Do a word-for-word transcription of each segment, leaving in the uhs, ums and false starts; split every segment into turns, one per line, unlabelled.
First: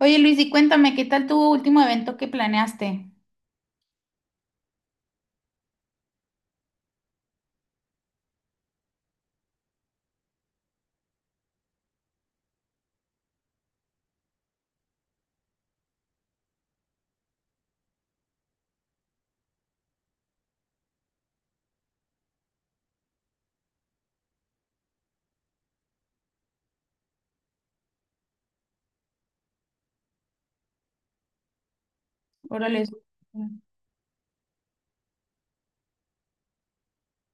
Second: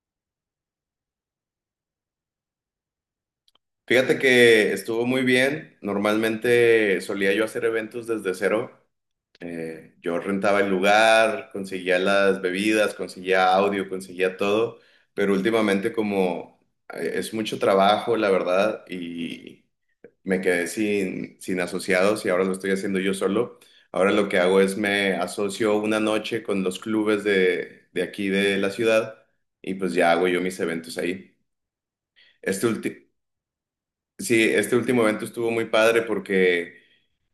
Oye Luis, y cuéntame, ¿qué tal tu último evento que planeaste?
Fíjate que estuvo muy bien. Normalmente solía yo hacer eventos desde cero. Eh, yo rentaba el lugar, conseguía las bebidas, conseguía audio, conseguía todo. Pero últimamente como eh, es mucho trabajo, la verdad, y me quedé sin, sin asociados y ahora lo estoy haciendo yo solo. Ahora lo que hago es me asocio una noche con los clubes de, de aquí de la ciudad y pues ya hago yo mis eventos ahí. Este
Órale.
último... Sí, este último evento estuvo muy padre porque,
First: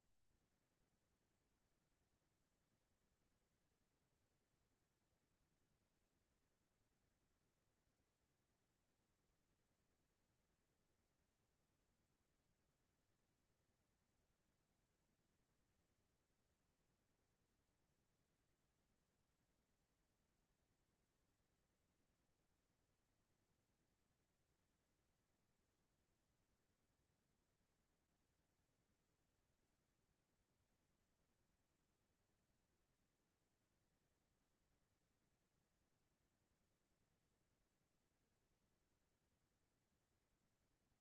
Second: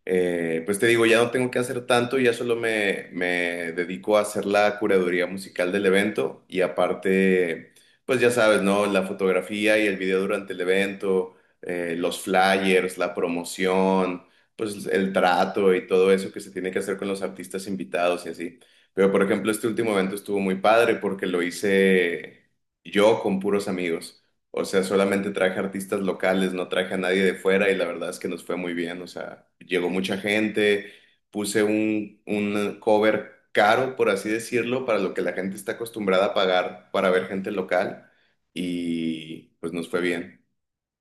eh, pues te digo, ya no tengo que hacer tanto, ya solo me, me dedico a hacer la curaduría musical del evento y aparte, pues ya sabes, ¿no? La fotografía y el video durante el evento, eh, los flyers, la promoción, pues el trato y todo eso que se tiene que hacer con los artistas invitados y así. Pero, por ejemplo, este último evento estuvo muy padre porque lo hice yo con puros amigos. O sea, solamente traje artistas locales, no traje a nadie de fuera y la verdad es que nos fue muy bien. O sea, llegó mucha gente, puse un, un cover caro, por así decirlo, para lo que la gente está acostumbrada a pagar para ver gente local y pues nos fue bien.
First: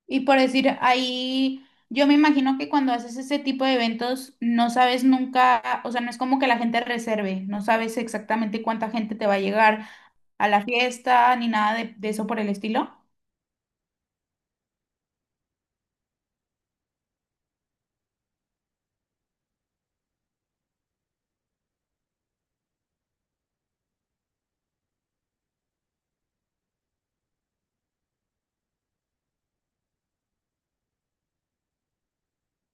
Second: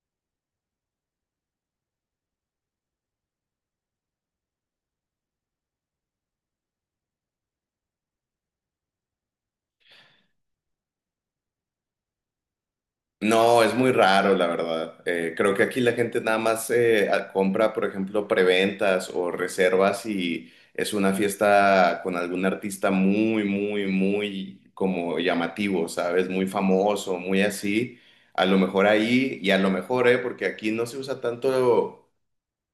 Y por decir, ahí yo me imagino que cuando haces ese tipo de eventos no sabes nunca, o sea, no es como que la gente reserve, no sabes exactamente cuánta gente te va a llegar a la fiesta ni nada de, de eso por el estilo.
No, es muy raro, la verdad. Eh, creo que aquí la gente nada más eh, a- compra, por ejemplo, preventas o reservas y es una fiesta con algún artista muy, muy, muy como llamativo, ¿sabes? Muy famoso, muy así. A lo mejor ahí y a lo mejor, ¿eh? Porque aquí no se usa tanto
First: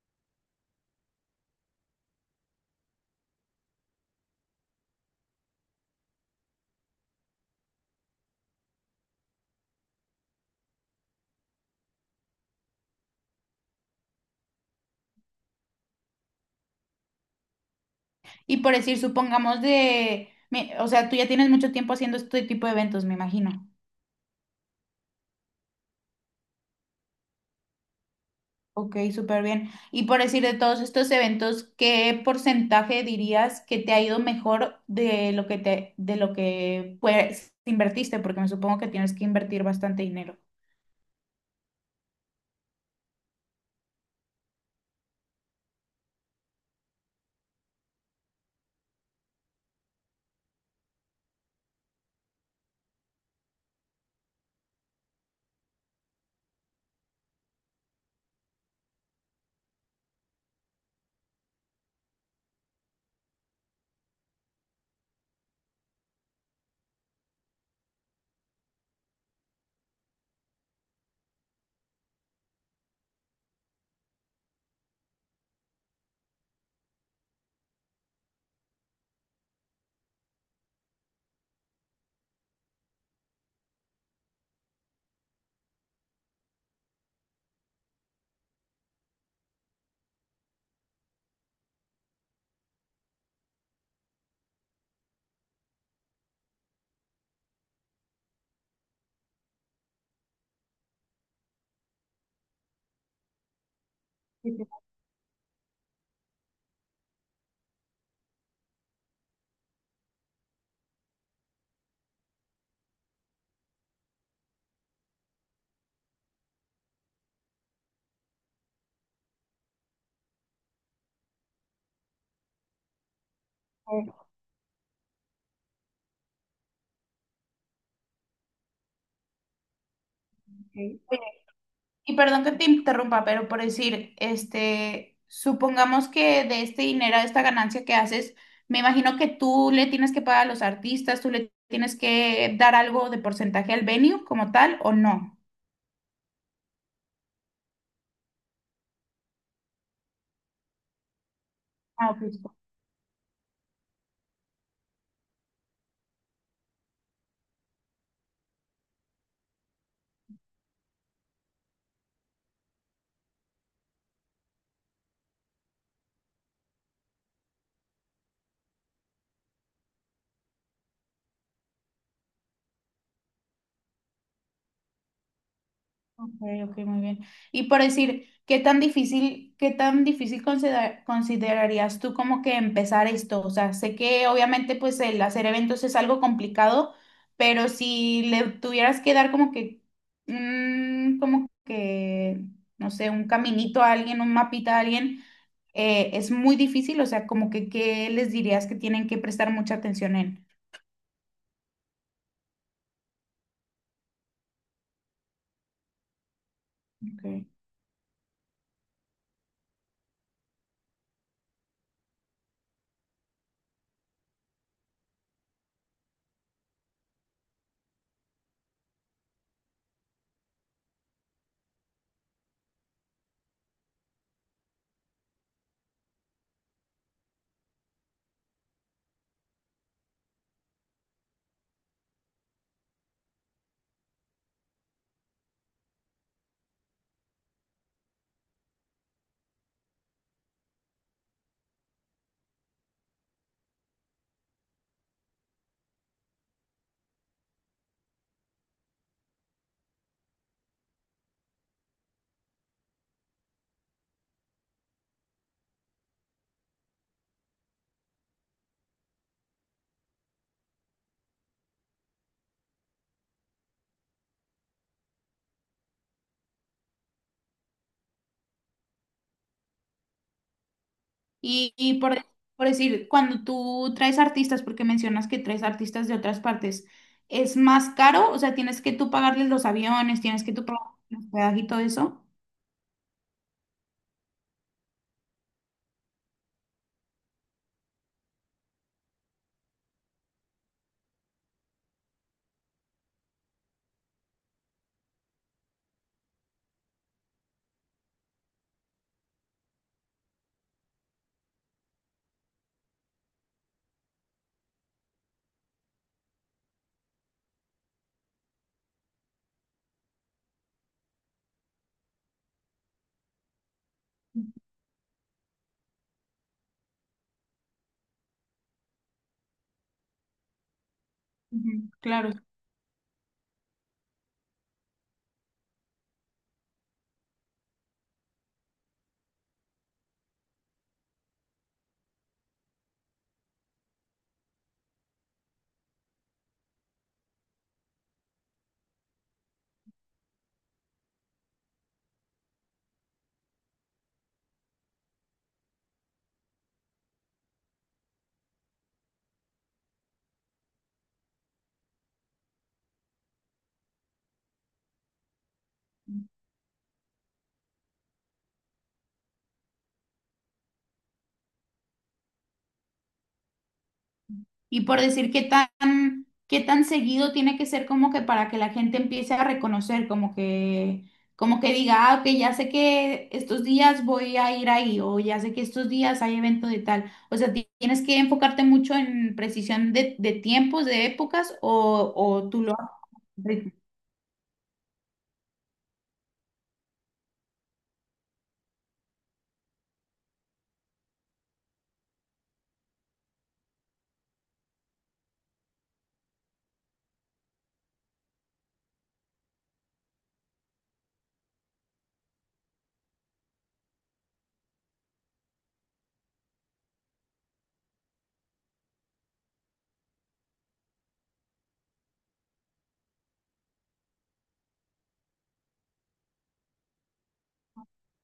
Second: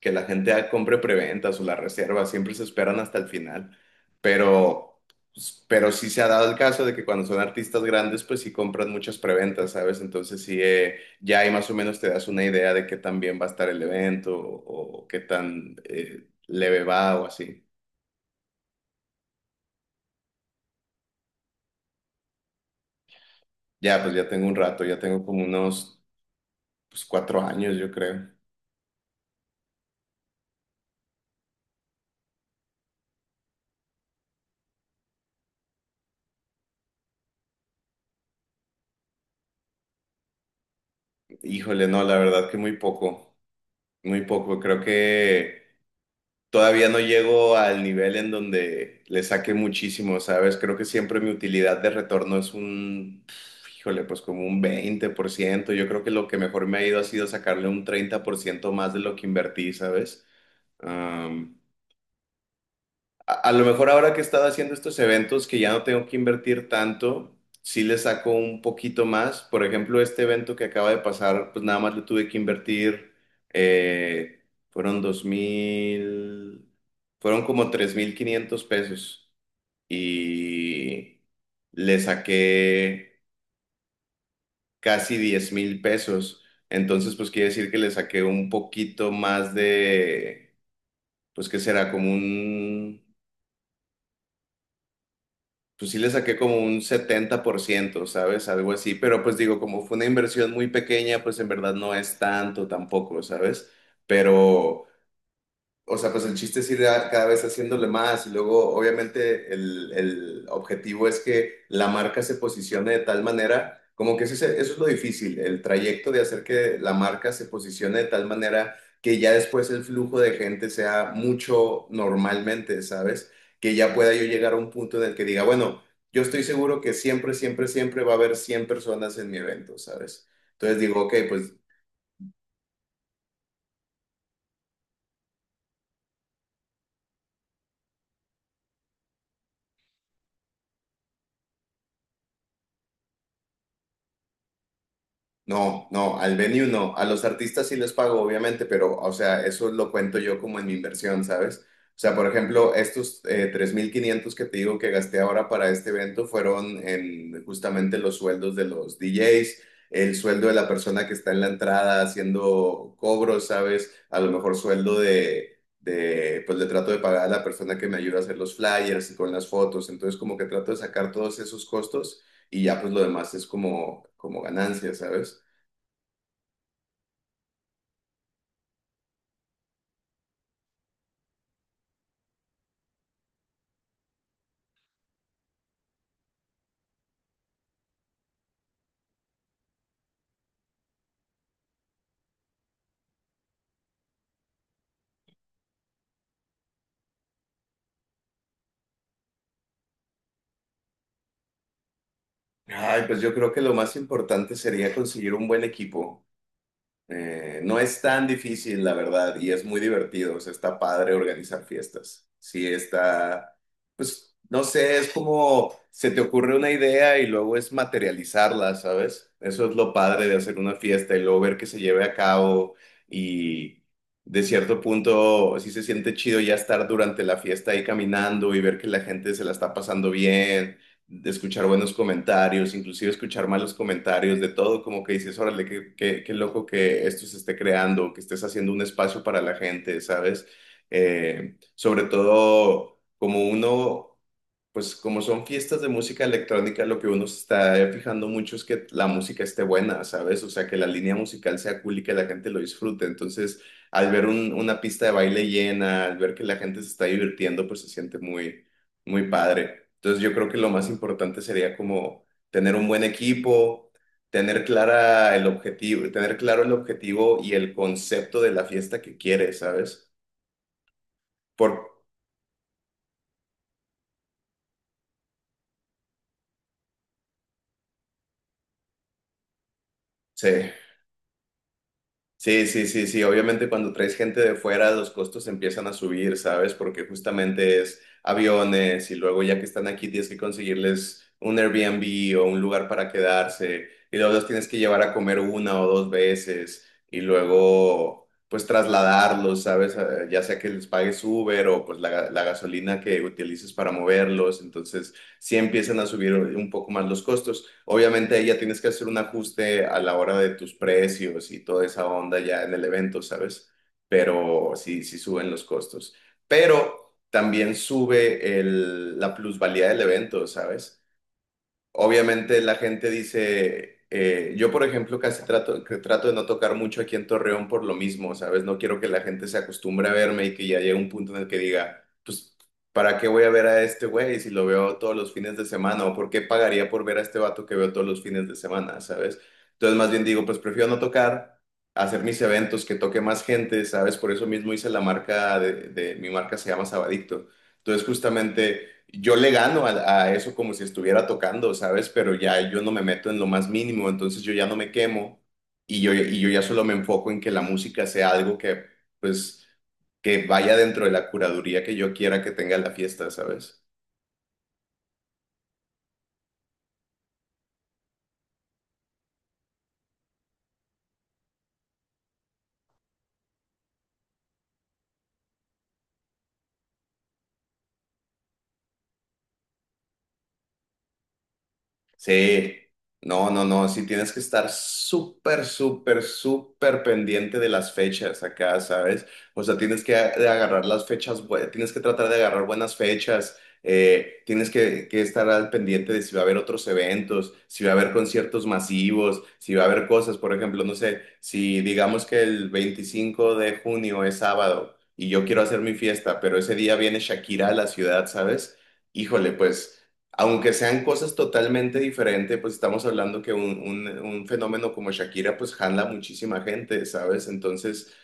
que la gente compre preventas o la reserva, siempre se esperan hasta el final, pero, pues, pero sí se ha dado el caso de que cuando son artistas grandes, pues sí compran muchas preventas, ¿sabes? Entonces sí, eh, ya ahí más o menos te das una idea de qué tan bien va a estar el evento o, o qué tan eh, leve va o así.
Y por decir, supongamos de, me- o sea, tú ya tienes mucho tiempo haciendo este tipo de eventos, me imagino.
Ya, pues ya tengo un rato, ya tengo como unos pues, cuatro años, yo creo.
Ok, súper bien. Y por decir de todos estos eventos, ¿qué porcentaje dirías que te ha ido mejor de lo que te, de lo que pues invertiste? Porque me supongo que tienes que invertir bastante dinero.
Híjole, no, la verdad que muy poco, muy poco. Creo que... Todavía no llego al nivel en donde le saque muchísimo, ¿sabes? Creo que siempre mi utilidad de retorno es un, pf, híjole, pues como un veinte por ciento. Yo creo que lo que mejor me ha ido ha sido sacarle un treinta por ciento más de lo que invertí, ¿sabes? A, a lo mejor ahora que he estado haciendo estos eventos que ya no tengo que invertir tanto, sí le saco un poquito más. Por ejemplo, este evento que acaba de pasar, pues nada más le tuve que invertir, eh, fueron dos mil, fueron como tres mil quinientos pesos y le saqué casi diez mil pesos. Entonces, pues quiere decir que le saqué un poquito más de, pues qué será, como un pues sí le saqué como un setenta por ciento. ¿Sabes? Algo así, pero pues digo, como fue una inversión muy pequeña, pues en verdad no es tanto tampoco, ¿sabes?
Sí, sí,
Pero o sea, pues el chiste es ir a- cada vez haciéndole más y luego obviamente el, el objetivo es que la marca se posicione de tal manera, como que eso es, eso es lo difícil, el trayecto de hacer que la marca se posicione de tal manera que ya después el flujo de gente sea mucho normalmente, ¿sabes? Que ya pueda yo llegar a un punto en el que diga, bueno, yo estoy seguro que siempre, siempre, siempre va a haber cien personas en mi evento, ¿sabes? Entonces
sí.
digo, ok,
Ok.
pues
Y perdón que te interrumpa, pero por decir, este, supongamos que de este dinero, de esta ganancia que haces, me imagino que tú le tienes que pagar a los artistas, tú le tienes que dar algo de porcentaje al venue como tal, ¿o no?
no, no, al venue no. A los artistas sí les pago, obviamente, pero, o sea, eso lo cuento yo como en mi inversión, ¿sabes? O
Ah,
sea,
ok.
por ejemplo, estos eh, tres mil quinientos que te digo que gasté ahora para este evento fueron en justamente los sueldos de los D Js, el sueldo de la persona que está en la entrada haciendo cobros, ¿sabes? A lo mejor sueldo de, de, pues le trato de pagar a la persona que me ayuda a hacer los flyers y con las fotos. Entonces, como que trato de sacar todos esos costos y ya pues lo demás es como, como ganancia, ¿sabes?
Ok, ok, muy bien. Y por decir, ¿qué tan difícil, qué tan difícil considera- considerarías tú como que empezar esto? O sea, sé que obviamente pues el hacer eventos es algo complicado, pero si le tuvieras que dar como que, mm, como que, no sé, un caminito a alguien, un mapita a alguien, eh, es muy difícil, o sea, como que, ¿qué les dirías que tienen que prestar mucha atención en?
Ay, pues yo creo que lo más importante sería conseguir un buen equipo.
Ok.
Eh, no es tan difícil, la verdad, y es muy divertido. O sea, está padre organizar fiestas. Sí, está, pues, no sé, es como se te ocurre una idea y luego es materializarla, ¿sabes? Eso es lo padre de hacer una fiesta y luego ver que se lleve a cabo y de cierto punto sí se siente chido ya estar durante la fiesta ahí caminando y ver que la gente se la está pasando bien de escuchar buenos comentarios, inclusive escuchar malos comentarios, de todo, como que dices, órale, qué, qué, qué loco que esto se esté creando, que estés haciendo un espacio para la gente, ¿sabes? Eh, sobre todo, como uno, pues como son fiestas de música electrónica, lo que uno se está fijando mucho es que la música esté buena, ¿sabes? O sea, que la línea musical sea cool y que la gente lo disfrute. Entonces, al ver un- una pista de baile llena, al ver que la gente se está divirtiendo, pues se siente muy muy padre. Entonces yo creo que lo más importante sería como tener un buen equipo, tener clara el objetivo, tener claro el objetivo y el concepto de la fiesta que quieres, ¿sabes? Por,
Y, y por, por decir, cuando tú traes artistas, porque mencionas que traes artistas de otras partes, ¿es más caro? O sea, tienes que tú pagarles los aviones, tienes
sí.
que tú pagar los hospedaje y todo eso.
Sí, sí, sí, sí. Obviamente cuando traes gente de fuera, los costos empiezan a subir, ¿sabes? Porque justamente es aviones y luego ya que están aquí tienes que conseguirles un Airbnb o un lugar para quedarse y luego los tienes que llevar a comer una o dos veces y luego pues trasladarlos, ¿sabes? Eh, Ya sea que les pagues Uber o pues la, ga- la gasolina que utilices para moverlos. Entonces sí empiezan a subir un poco más los costos. Obviamente ahí ya tienes que hacer un ajuste a la hora de tus precios y toda esa onda ya en el evento, ¿sabes? Pero sí, sí suben los costos. Pero también sube el- la plusvalía del evento, ¿sabes?
Ujú, claro.
Obviamente la gente dice, eh, yo por ejemplo casi trato, que trato de no tocar mucho aquí en Torreón por lo mismo, ¿sabes? No quiero que la gente se acostumbre a verme y que ya llegue un punto en el que diga, pues, ¿para qué voy a ver a este güey si lo veo todos los fines de semana? ¿O por qué pagaría por ver a este vato que veo todos los fines de semana, ¿sabes? Entonces más bien digo, pues prefiero no tocar, hacer mis eventos, que toque más gente, ¿sabes? Por eso mismo hice la marca de, de mi marca se llama Sabadicto entonces, justamente yo le gano a, a eso como si estuviera tocando, ¿sabes? Pero ya yo no me meto en lo más mínimo, entonces yo ya no me quemo y yo, y yo ya solo me enfoco en que la música sea algo que, pues, que vaya dentro de la curaduría que yo quiera que tenga la fiesta, ¿sabes?
Y por decir qué tan, qué tan seguido tiene que ser como que para que la gente empiece a reconocer, como que, como que diga, ah, ok, ya sé que estos días voy a ir ahí, o ya sé que estos días hay evento de tal. O sea, ti- tienes que enfocarte mucho en precisión de, de tiempos, de épocas, o, o tú lo
Sí, no, no,
haces.
no, sí tienes que estar súper, súper, súper pendiente de las fechas acá, ¿sabes? O sea, tienes que a- de agarrar las fechas, bue- tienes que tratar de agarrar buenas fechas, eh, tienes que, que estar al pendiente de si va a haber otros eventos, si va a haber conciertos masivos, si va a haber cosas, por ejemplo, no sé, si digamos que el veinticinco de junio es sábado y yo quiero hacer mi fiesta, pero ese día viene Shakira a la ciudad, ¿sabes? Híjole, pues... Aunque sean cosas totalmente diferentes, pues estamos hablando que un, un- un fenómeno como Shakira pues jala muchísima gente, ¿sabes? Entonces,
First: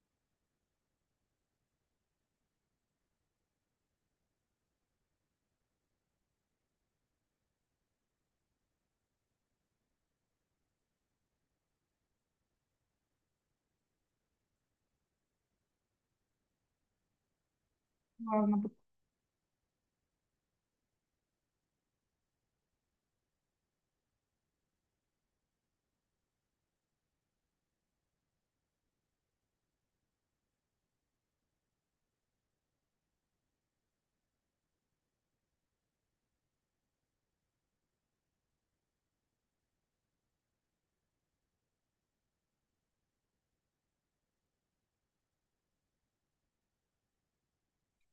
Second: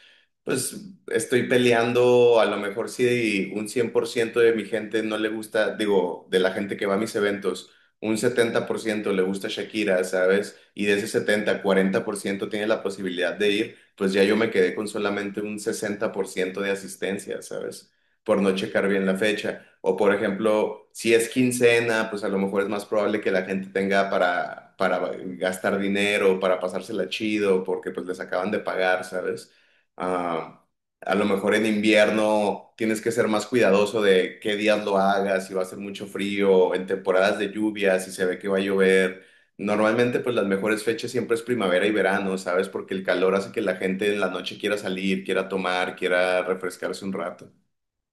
pues estoy peleando, a lo mejor si un cien por ciento de mi gente no le gusta, digo, de la gente que va a mis eventos, un setenta por ciento le gusta Shakira, ¿sabes? Y de ese setenta cuarenta por ciento tiene la posibilidad de ir, pues ya yo me quedé con solamente un sesenta por ciento de asistencia, ¿sabes? Por no checar bien la fecha. O por ejemplo, si es quincena, pues a lo mejor es más probable que la gente tenga para, para gastar dinero, para pasársela chido, porque pues les acaban de pagar, ¿sabes? Ah, a lo mejor en invierno tienes que ser más cuidadoso de qué días lo hagas, si va a hacer mucho frío, en temporadas de lluvia, si se ve que va a llover. Normalmente, pues las mejores fechas siempre es primavera y verano, ¿sabes? Porque el calor hace que la gente en la noche quiera salir, quiera tomar, quiera refrescarse un rato.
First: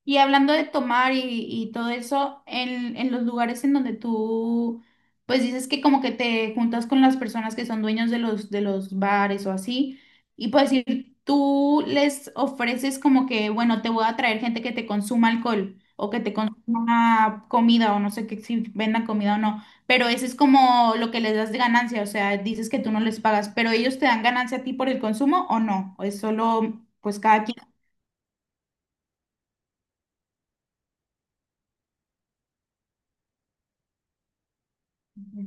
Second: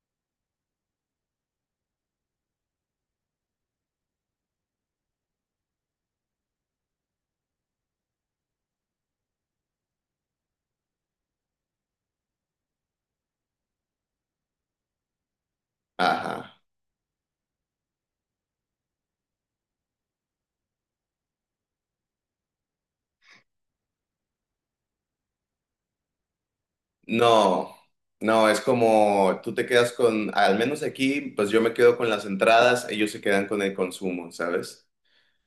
Y hablando de tomar y, y todo eso, en, en los lugares en donde tú, pues dices que como que te juntas con las personas que son dueños de los, de los bares o así, y pues decir, tú les ofreces como que, bueno, te voy a traer gente que te consuma alcohol o que te
Ajá.
consuma comida o no sé qué, si vendan comida o no, pero eso es como lo que les das de ganancia, o sea, dices que tú no les pagas, pero ellos te dan ganancia a ti por el consumo o no, o es solo, pues cada quien.
No, no, es como tú te quedas con, al menos aquí, pues yo me quedo con las entradas, ellos se quedan con el consumo, ¿sabes?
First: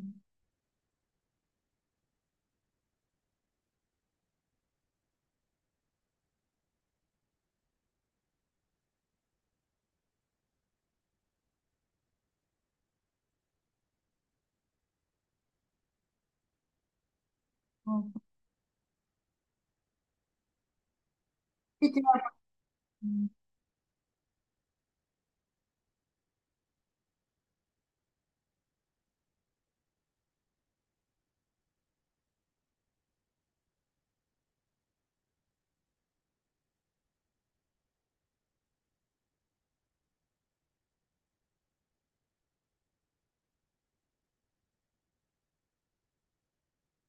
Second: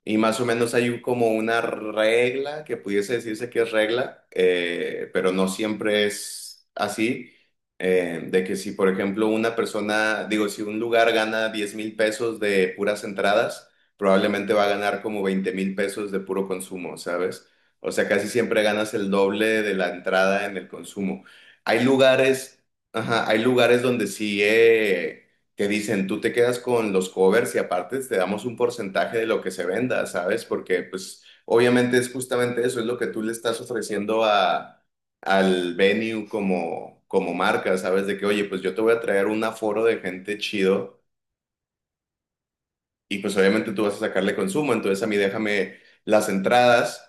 Y más o menos hay un- como una regla que pudiese decirse que es regla, eh, pero no siempre es así, eh, de que si, por ejemplo, una persona, digo, si un lugar gana diez mil pesos de puras entradas, probablemente va a ganar como veinte mil pesos de puro consumo, ¿sabes? O sea, casi siempre ganas el doble de la entrada en el consumo. Hay
Sí, claro.
lugares, ajá, hay lugares donde sí, eh, que dicen, tú te quedas con los covers y aparte te damos un porcentaje de lo que se venda, ¿sabes? Porque pues obviamente es justamente eso, es lo que tú le estás ofreciendo a, al venue como, como marca, ¿sabes? De que, oye, pues yo te voy a traer un aforo de gente chido y pues obviamente tú vas a sacarle consumo, entonces a mí déjame las entradas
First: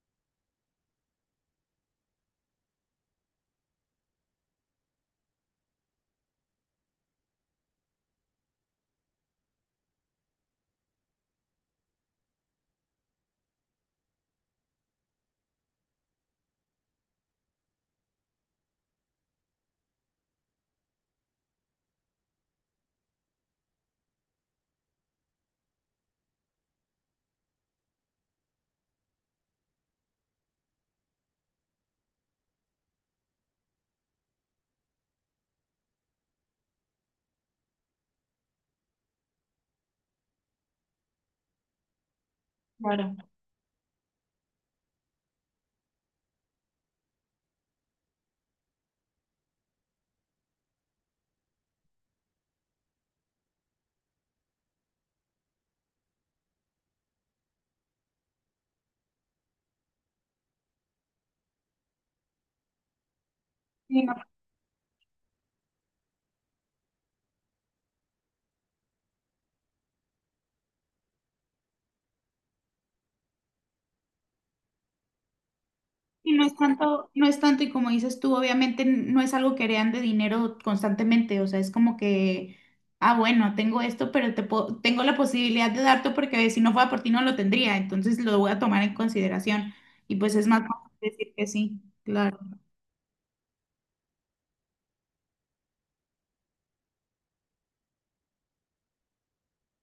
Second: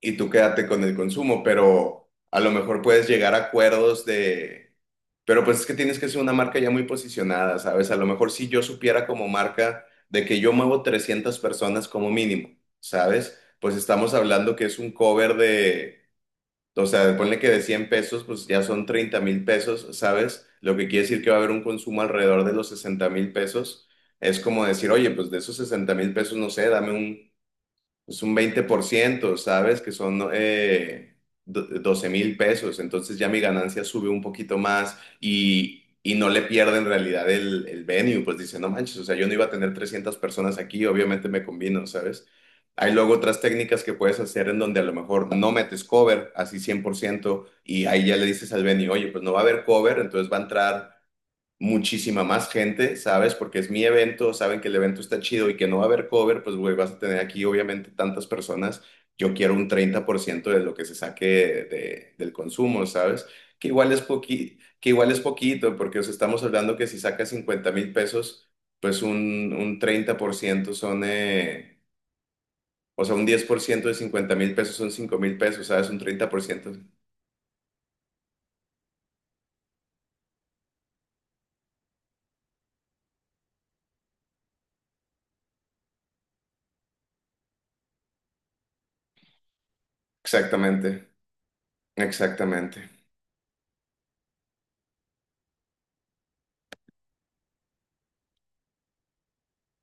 y tú quédate con el consumo, pero a lo mejor puedes llegar a acuerdos de, pero pues es que tienes que ser una marca ya muy posicionada, ¿sabes? A lo mejor si yo supiera como marca de que yo muevo trescientas personas como mínimo, ¿sabes? Pues estamos hablando que es un cover de, o sea, ponle que de cien pesos, pues ya son treinta mil pesos, ¿sabes? Lo que quiere decir que va a haber un consumo alrededor de los sesenta mil pesos. Es como decir, oye, pues de esos sesenta mil pesos, no sé, dame un es un veinte por ciento. ¿Sabes? Que son eh, do- doce mil pesos. Entonces ya mi ganancia sube un poquito más y, y no le pierdo en realidad el, el venue. Pues dice, no manches, o sea, yo no iba a tener trescientas personas aquí, obviamente me combino, ¿sabes? Hay luego
Claro.
otras técnicas que puedes hacer en donde a lo mejor no metes cover, así cien por ciento y ahí ya le dices al venue, oye, pues no va a haber cover, entonces va a entrar muchísima más gente, ¿sabes? Porque es mi evento, saben que el evento está chido y que no va a haber cover, pues, güey, vas a tener aquí obviamente tantas personas. Yo quiero un treinta por ciento de lo que se saque de- del consumo, ¿sabes? Que igual
Y
es
no,
poqui- que igual es poquito, porque os estamos hablando que si sacas cincuenta mil pesos, pues un, un treinta por ciento son, eh, o sea, un diez por ciento de cincuenta mil pesos son cinco mil pesos, ¿sabes? Un treinta
y
por
no es
ciento.
tanto, no es tanto, y como dices tú, obviamente n- no es algo que heredan de dinero constantemente, o sea, es como que, ah, bueno, tengo esto, pero te po- tengo la posibilidad de darte porque si no fuera por ti no lo tendría, entonces lo voy a tomar en consideración. Y pues es más
Exactamente,
fácil decir que sí, claro.
exactamente.